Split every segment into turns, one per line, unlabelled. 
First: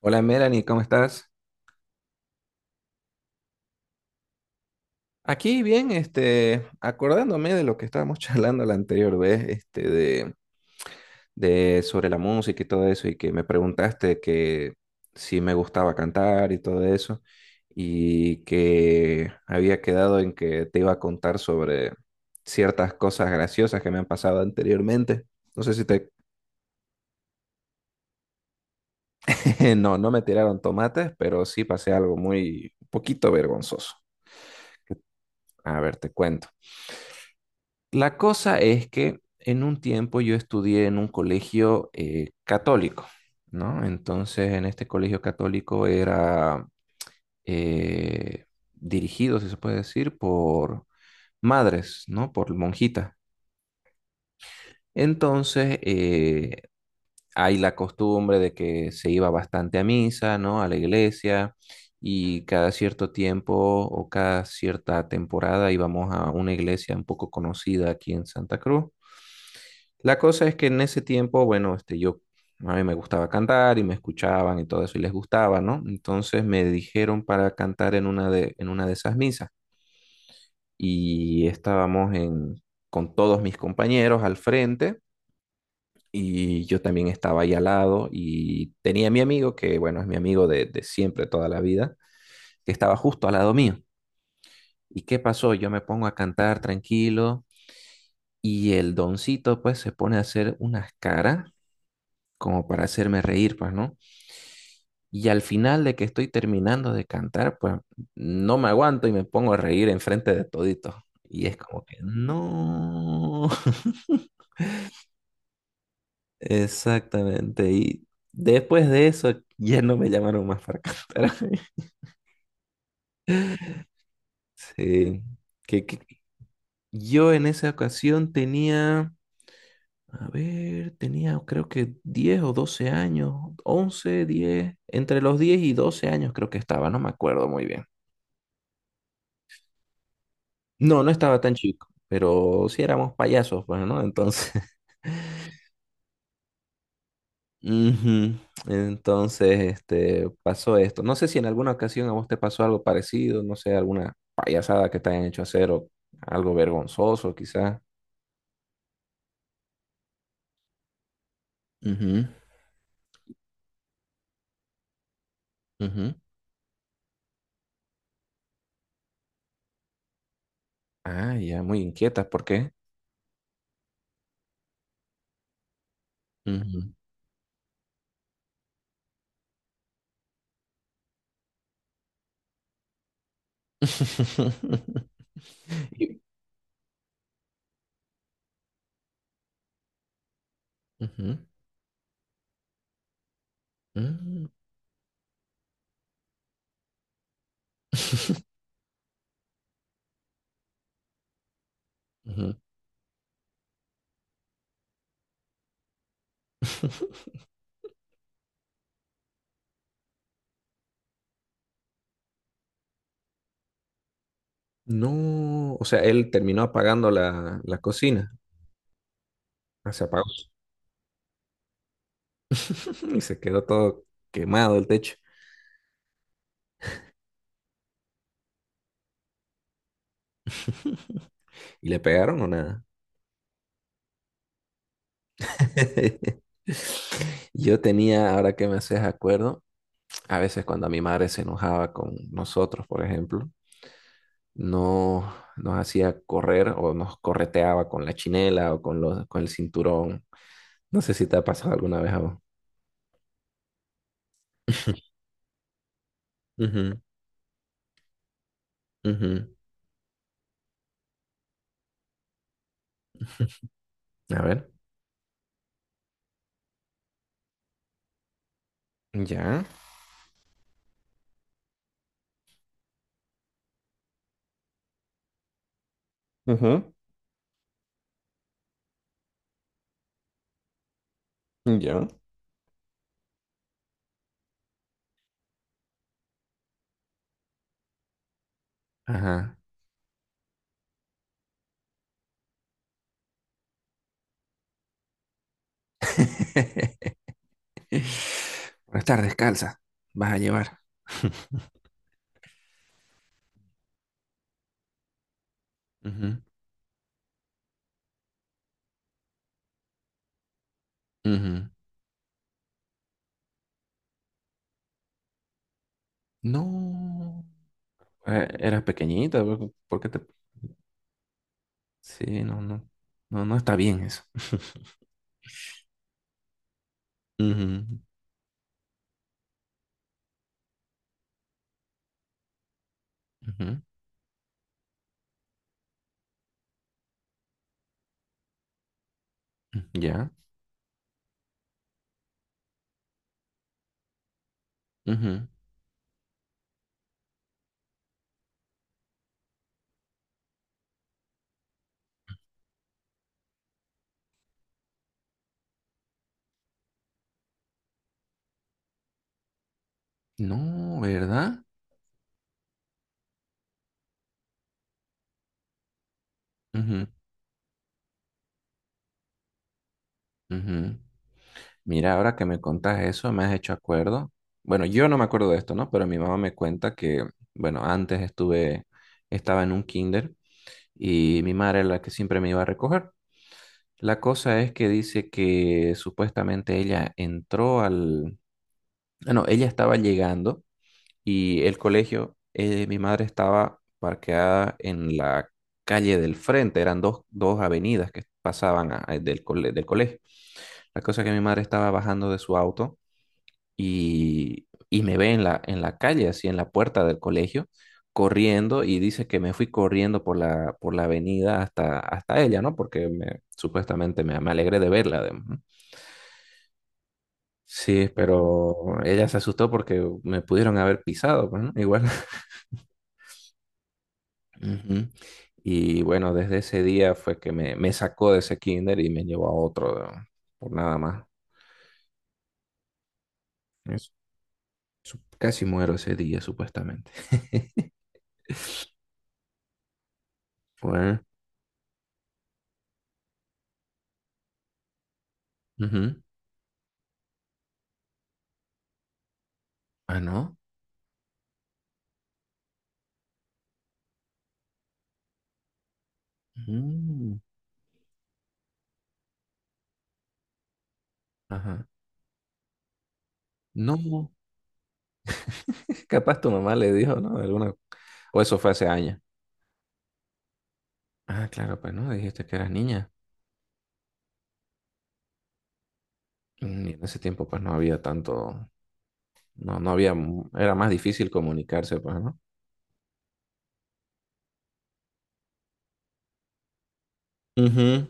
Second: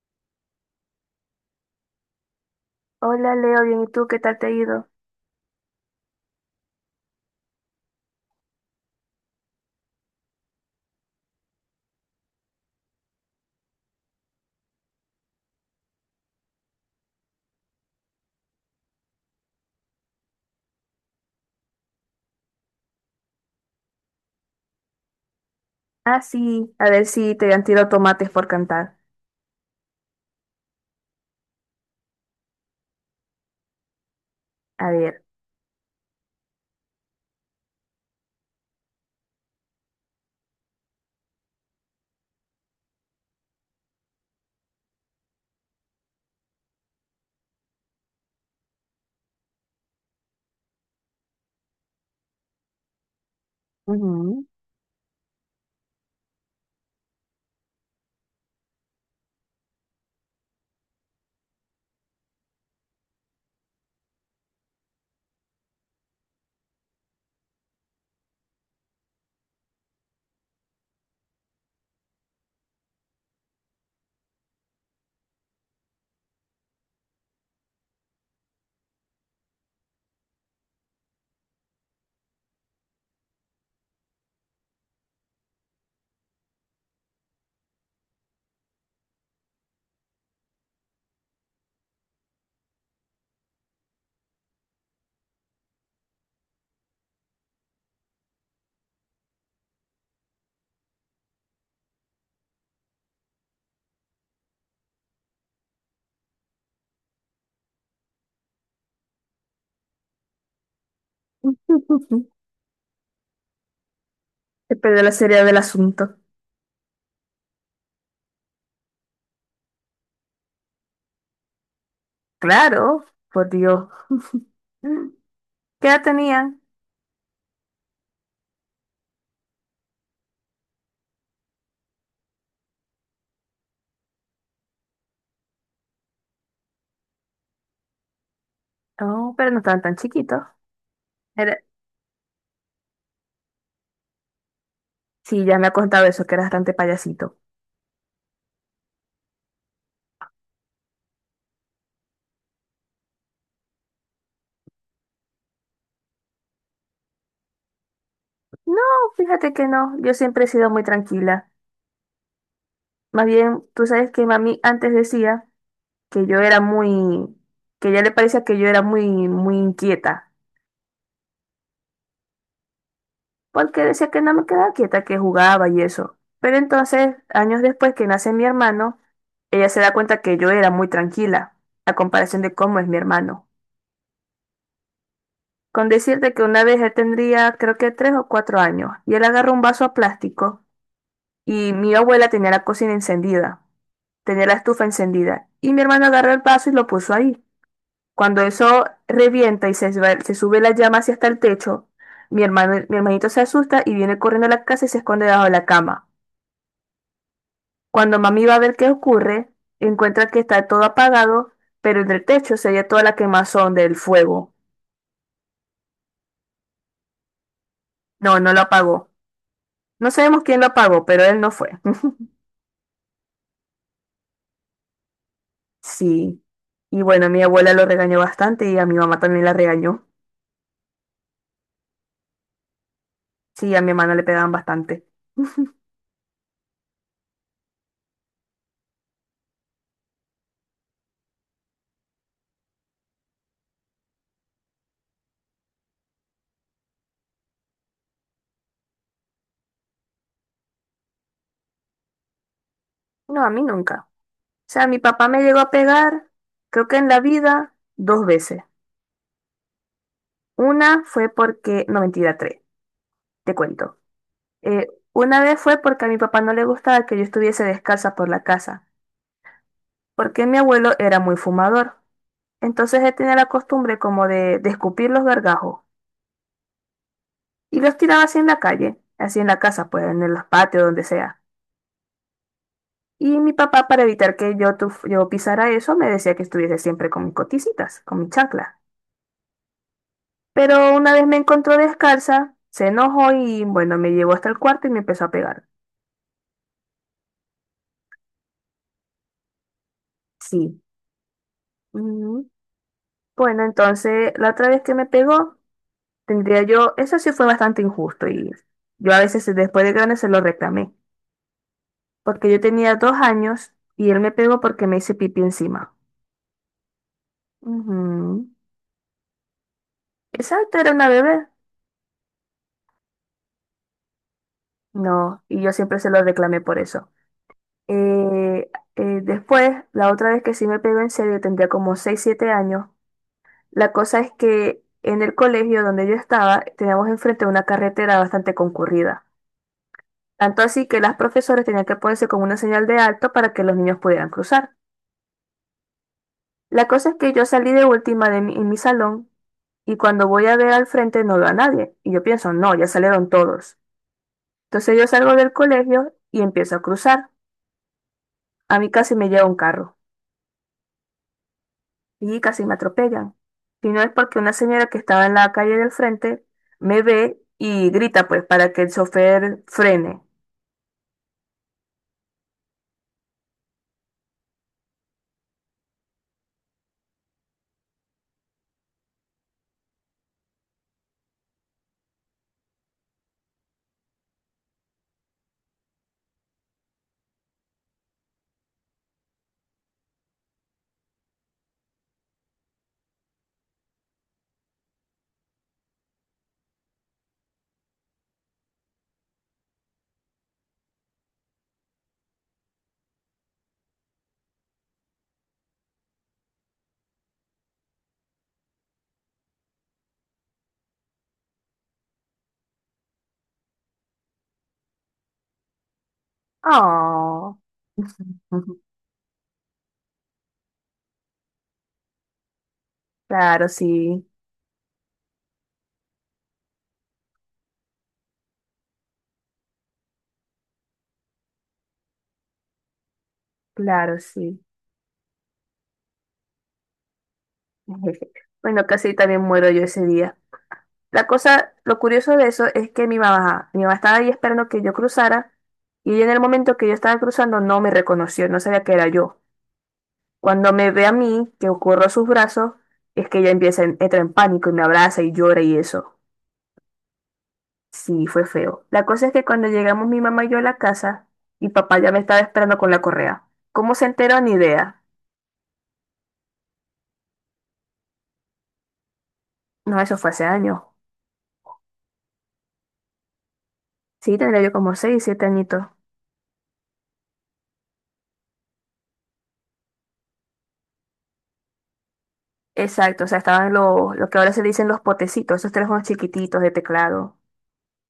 Hola Melanie, ¿cómo estás?
Hola Leo, bien, ¿y tú qué tal te ha ido?
Aquí bien, acordándome de lo que estábamos charlando la anterior vez, de sobre la música y todo eso, y que me preguntaste que si me gustaba cantar y todo eso, y que había quedado en que te iba a contar sobre ciertas cosas graciosas que me han pasado anteriormente. No sé si te,
Ah, sí, a ver si te han tirado tomates por cantar.
no, no me tiraron tomates, pero sí pasé algo muy, un poquito vergonzoso.
A ver.
A ver, te cuento. La cosa es que en un tiempo yo estudié en un colegio católico, ¿no? Entonces, en este colegio católico era eh, dirigido, si se puede decir, por madres, ¿no? Por monjitas.
Ujú.
Entonces, hay la costumbre de que se iba bastante a misa, ¿no? A la iglesia y cada cierto tiempo o cada cierta temporada íbamos a una iglesia un poco conocida aquí en Santa Cruz. La cosa es que en ese tiempo, bueno, a mí me gustaba cantar y me escuchaban y todo eso y les gustaba, ¿no? Entonces me dijeron para cantar en en una de esas misas y estábamos en, con todos mis compañeros al frente y yo también estaba ahí al lado y tenía a mi amigo, que bueno, es mi amigo de siempre, toda la vida, que estaba justo al lado mío. ¿Y qué pasó? Yo me pongo a cantar tranquilo y el doncito pues se pone a hacer unas caras como para hacerme reír, pues, ¿no? Y al final de que estoy terminando de cantar, pues no me aguanto y me pongo a reír enfrente de todito. Y es como que no.
Te perdió la seriedad del asunto.
Exactamente. Y después de eso ya no me llamaron más para cantar.
Claro, por Dios. Mm,
Sí. Que,
¿qué
que-
edad tenían?
yo en esa ocasión tenía, a ver, tenía creo que 10 o 12 años, 11, 10, entre los 10 y 12 años creo que estaba, no me acuerdo muy bien.
Oh, pero no estaban tan chiquitos.
No, no estaba tan
Era-
chico, pero sí éramos payasos, pues, ¿no? Entonces,
sí, ya me ha contado eso, que era bastante payasito.
ujú. Entonces, este, pasó esto. No sé si en alguna ocasión a vos te pasó algo parecido, no sé, alguna payasada que te hayan hecho hacer o algo vergonzoso, quizás.
No, fíjate que no, yo siempre he sido muy tranquila. Más bien, tú sabes que mami antes decía
Ujú, ujú.
que yo era muy, que ya le parecía que yo era muy inquieta.
Ah, ya, muy inquietas, ¿por qué?
Porque decía que no me quedaba quieta, que jugaba y eso. Pero
Ujú.
entonces, años después que nace mi hermano, ella se da cuenta que yo era muy tranquila, a comparación de cómo es mi hermano. Con
Y-
decirte que una vez él tendría, creo que tres o cuatro años, y él agarró un vaso a plástico,
ujú.
y mi abuela tenía la cocina encendida, tenía
Mm.
la estufa encendida, y mi hermano agarró el vaso y lo puso ahí. Cuando eso revienta y se sube la llama hacia hasta el techo, mi
ujú.
hermano, mi hermanito se asusta y viene corriendo a la casa y se esconde debajo de la cama. Cuando mami va a ver qué ocurre, encuentra que está todo apagado, pero en el techo se veía toda la quemazón del fuego.
No, o sea, él terminó apagando la cocina.
No, no lo apagó.
Ah, se
No
apagó.
sabemos quién lo apagó, pero él no fue.
Y se quedó todo quemado el techo.
Sí. Y bueno, mi abuela lo regañó bastante y a mi mamá también la regañó.
¿Y le pegaron o nada?
Sí, a mi hermano le pegaban bastante.
Yo tenía, ahora que me haces acuerdo, a veces cuando mi madre se enojaba con nosotros, por ejemplo, no nos hacía correr o nos correteaba con la chinela o con con el cinturón. No sé si te ha pasado alguna vez a vos.
No, a mí nunca. O sea, mi papá me llegó a pegar, creo que
Ujú,
en la vida, 2 veces.
ujú.
Una fue porque, no, mentira, tres, te cuento.
A ver.
Eh, una vez fue porque a mi papá no le gustaba que yo estuviese descalza por la casa.
Ya.
Porque mi abuelo era muy fumador. Entonces él tenía la costumbre como de escupir los gargajos
Ujú.
y los tiraba así en la calle, así en la casa, pues en los patios, donde sea.
Ya.
Y mi papá, para evitar que yo, yo pisara eso, me decía que estuviese siempre con mis coticitas, con mi chancla.
Ajá.
Pero una vez me encontró descalza, se enojó y bueno, me llevó hasta el cuarto y me empezó a pegar.
Por estar descalza, vas a llevar.
Sí. Ujú. Bueno, entonces la otra vez que me pegó,
Ujú,
tendría yo, eso sí fue bastante injusto y yo a veces después de grande se lo reclamé.
ujú.
Porque yo tenía 2 años y él me pegó porque me hice pipí encima.
No,
Ujú.
eras pequeñita, ¿por qué te...?
Exacto, era una bebé.
Sí, no, no, no, no está bien eso.
No, y yo siempre se lo reclamé por eso.
Ujú,
Eh, Después, la otra vez que sí me pegó en serio, tendría como 6 7 años.
ujú.
La cosa es que en el colegio donde yo estaba, teníamos enfrente una carretera bastante concurrida.
Ya.
Tanto así que las profesoras tenían que ponerse con una señal de alto para que los niños pudieran cruzar.
Ujú.
La cosa es que yo salí de última en mi salón y cuando voy a ver al frente no veo a nadie. Y yo pienso, no, ya salieron todos. Entonces yo salgo del colegio y empiezo a cruzar. A mí casi me lleva un carro
No, ¿verdad?
y casi me atropellan. Y no es porque una señora que estaba en la calle del frente me
Ujú,
ve y grita pues para que el chofer frene.
ujú. Mira, ahora que me contas eso, me has hecho acuerdo. Bueno, yo no me acuerdo de esto, ¿no? Pero mi mamá me cuenta que, bueno, estaba en un kinder y mi madre era la que siempre me iba a recoger. La cosa es que dice que supuestamente ella entró al... Ah, no, ella estaba llegando y el colegio, mi madre estaba parqueada en la calle del frente, eran dos avenidas que pasaban del colegio. La cosa es que mi madre estaba bajando de su auto y me ve en en la calle, así en la puerta del colegio, corriendo y dice que me fui corriendo por por la avenida hasta, hasta ella, ¿no? Porque supuestamente me alegré de verla, además. ¿No?
Oh.
Sí, pero ella se asustó porque me pudieron haber pisado, pues, ¿no? Igual.
Claro, sí,
Ujú. Y bueno, desde ese día fue que me sacó de ese kinder y me llevó a otro, ¿no? Por nada más. Es-
claro, sí.
casi muero ese día, supuestamente.
Bueno, casi también muero yo ese día.
Fue-
La cosa, lo curioso de eso es que mi mamá estaba ahí esperando que yo cruzara y
ujú.
ella en el momento que yo estaba cruzando no me reconoció, no sabía que era yo.
Ah, no.
Cuando me ve a mí, que ocurro sus brazos, es que ella empieza, entra en pánico y me abraza y llora y eso.
Mm.
Sí, fue feo. La cosa es que cuando llegamos mi mamá y yo a la casa, mi
Ajá.
papá ya me estaba esperando con la correa. ¿Cómo se
No,
enteró? Ni idea.
capaz tu mamá le dijo, ¿no? Alguna... O eso fue hace años.
No, eso fue hace años.
Ah, claro, pues no, dijiste que eras niña.
Sí, tendría yo como seis, siete añitos.
Mm. Y en ese tiempo, pues no había tanto, no, no había, era más difícil comunicarse, pues, ¿no?
Exacto, o sea, estaban los, lo que ahora se dicen los potecitos, esos teléfonos chiquititos de teclado.
Ujú.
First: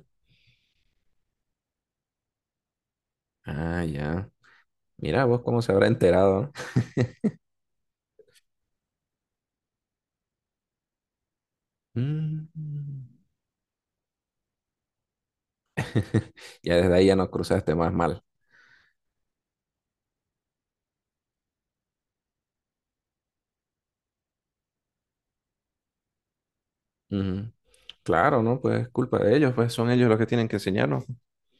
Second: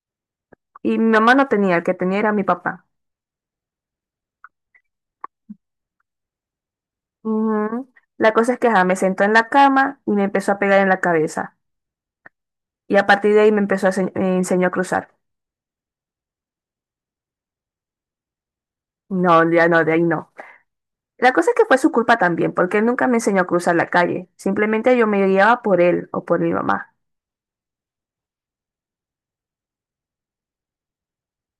Y mi mamá no tenía, el que tenía era mi papá.
Ah, ya. Mira vos cómo se habrá enterado, ¿no?
Ujú. La cosa es que ajá, me sentó en la cama y me empezó a pegar en la cabeza. Y a
Mm.
partir de ahí me me enseñó a cruzar.
Ya desde ahí ya nos cruzaste más mal.
No, ya no, de ahí no. La cosa es que fue su culpa también, porque él nunca me enseñó a cruzar la calle. Simplemente yo me guiaba por él o por mi mamá.
Ujú. Claro, ¿no? Pues culpa de ellos, pues son ellos los que tienen que enseñarnos.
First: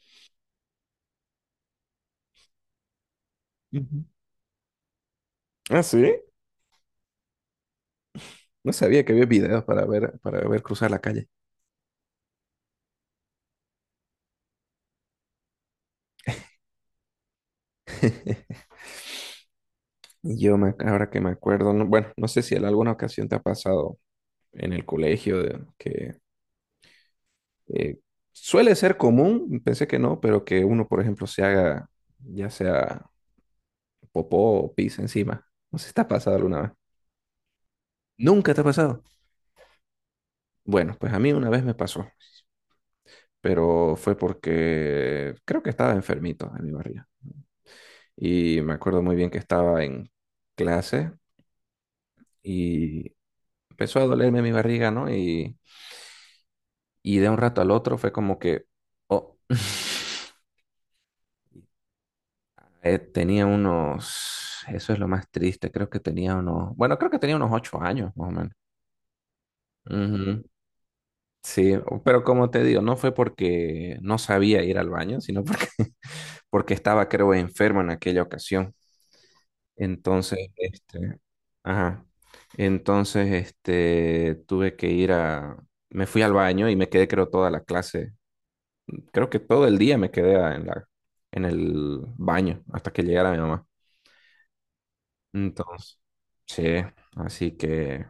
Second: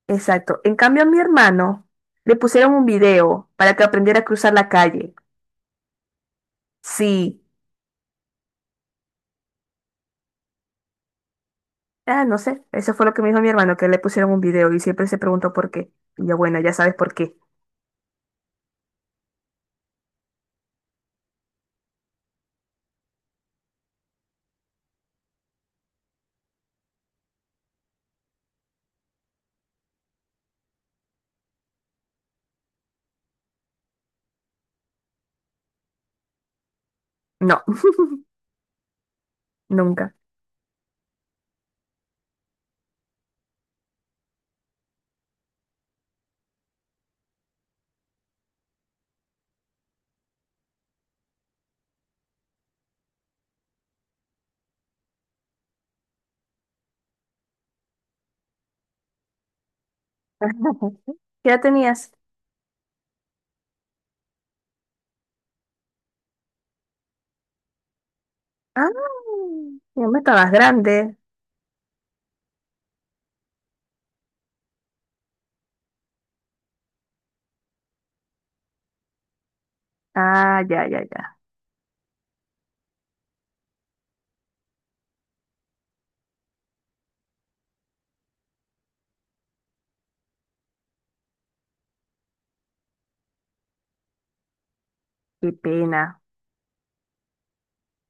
Exacto. En cambio, a mi hermano le pusieron un video para que
Ujú.
aprendiera a cruzar la calle.
Ah, sí.
Sí.
No sabía que había videos para ver cruzar la calle.
Ah, no sé. Eso fue lo que me dijo mi hermano, que le pusieron un video y siempre se preguntó por qué. Y yo, bueno, ya sabes por qué.
Y yo me, ahora que me acuerdo, bueno, no sé si en alguna ocasión te ha pasado en el colegio que eh, suele ser común, pensé que no, pero que uno, por ejemplo, se haga ya sea popó o pis encima. No sé si te ha pasado alguna vez.
No,
¿Nunca te ha pasado?
nunca.
Bueno, pues a mí una vez me pasó, pero fue porque creo que estaba enfermito en mi barriga. Y me acuerdo muy bien que estaba en clase y empezó a dolerme mi barriga, ¿no? Y de un rato al otro fue como que, oh.
¿Qué edad tenías?
Eh, tenía unos, eso es lo más triste, creo que tenía unos, bueno, creo que tenía unos 8 años, más o menos.
Ah, ya me
Ujú.
estabas grande.
Sí, o- pero como te digo, no fue porque no sabía ir al baño, sino porque, porque estaba, creo, enfermo en aquella ocasión. Entonces,
Ah, ya, ya,
este,
ya.
ajá. Entonces, este, tuve que ir a, me fui al baño y me quedé, creo, toda la clase. Creo que todo el día me quedé en en el baño hasta que llegara mi mamá.
Qué
Entonces,
pena.
sí, así que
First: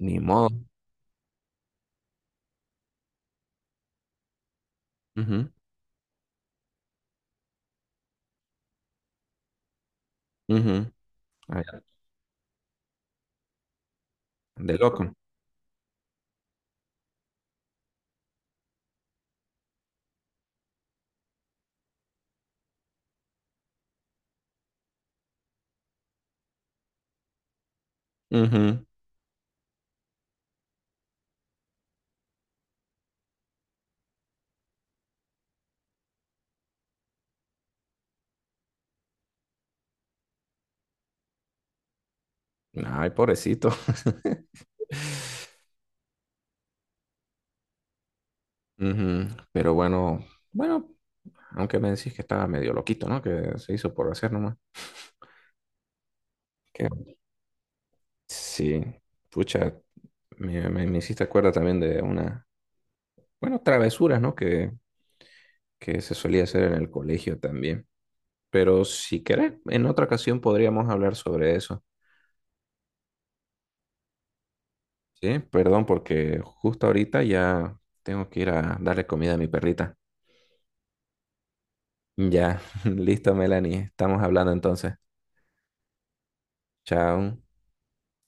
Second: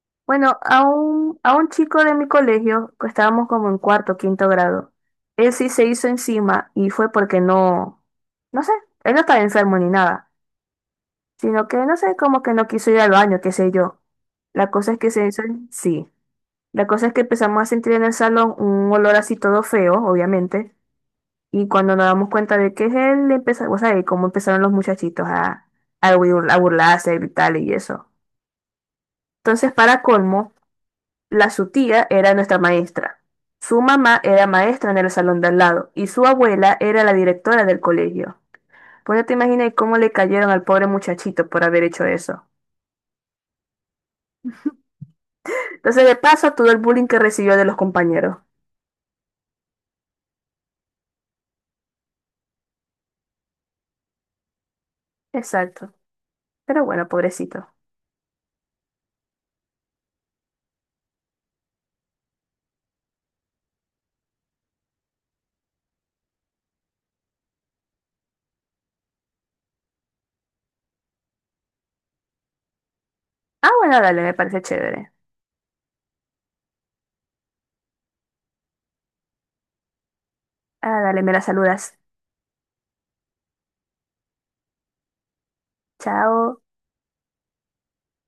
ni modo.
Bueno, a un chico de mi colegio, que estábamos como en cuarto, quinto grado,
Ujú,
él sí se hizo encima y fue porque no, no sé, él no estaba enfermo ni nada,
ujú. Ay,
sino que no sé, como que no quiso ir al baño, qué sé yo. La
de
cosa es que
loco.
se hizo, en- sí. La cosa es que empezamos a sentir en el salón un olor así todo feo, obviamente. Y cuando nos damos cuenta de que es él, empezó, o sea, de cómo empezaron los muchachitos a, a burlarse, a gritarle y eso.
Ujú.
Entonces, para colmo, la su tía era nuestra maestra. Su mamá era maestra en el salón de al lado y su abuela era la directora del colegio. Pues ya te imaginas cómo le cayeron al pobre muchachito por haber hecho eso.
Ay, pobrecito.
Entonces, de paso, todo el bullying que recibió de los compañeros.
Ujú. Pero bueno, bueno, aunque me decís que estaba medio loquito, ¿no? Que se hizo por hacer nomás.
Exacto. Pero
¿Qué...
bueno, pobrecito.
Sí, pucha, me hiciste acuerdo también de una, bueno, travesuras, ¿no? Que se solía hacer en el colegio también. Pero si querés, en otra ocasión podríamos hablar sobre eso.
Ah, bueno, dale, me parece chévere.
Sí, perdón, porque justo ahorita ya tengo que ir a darle comida a mi perrita.
Ah, dale, me la saludas.
Ya, listo, Melanie, estamos hablando entonces.
Chao.
Chao.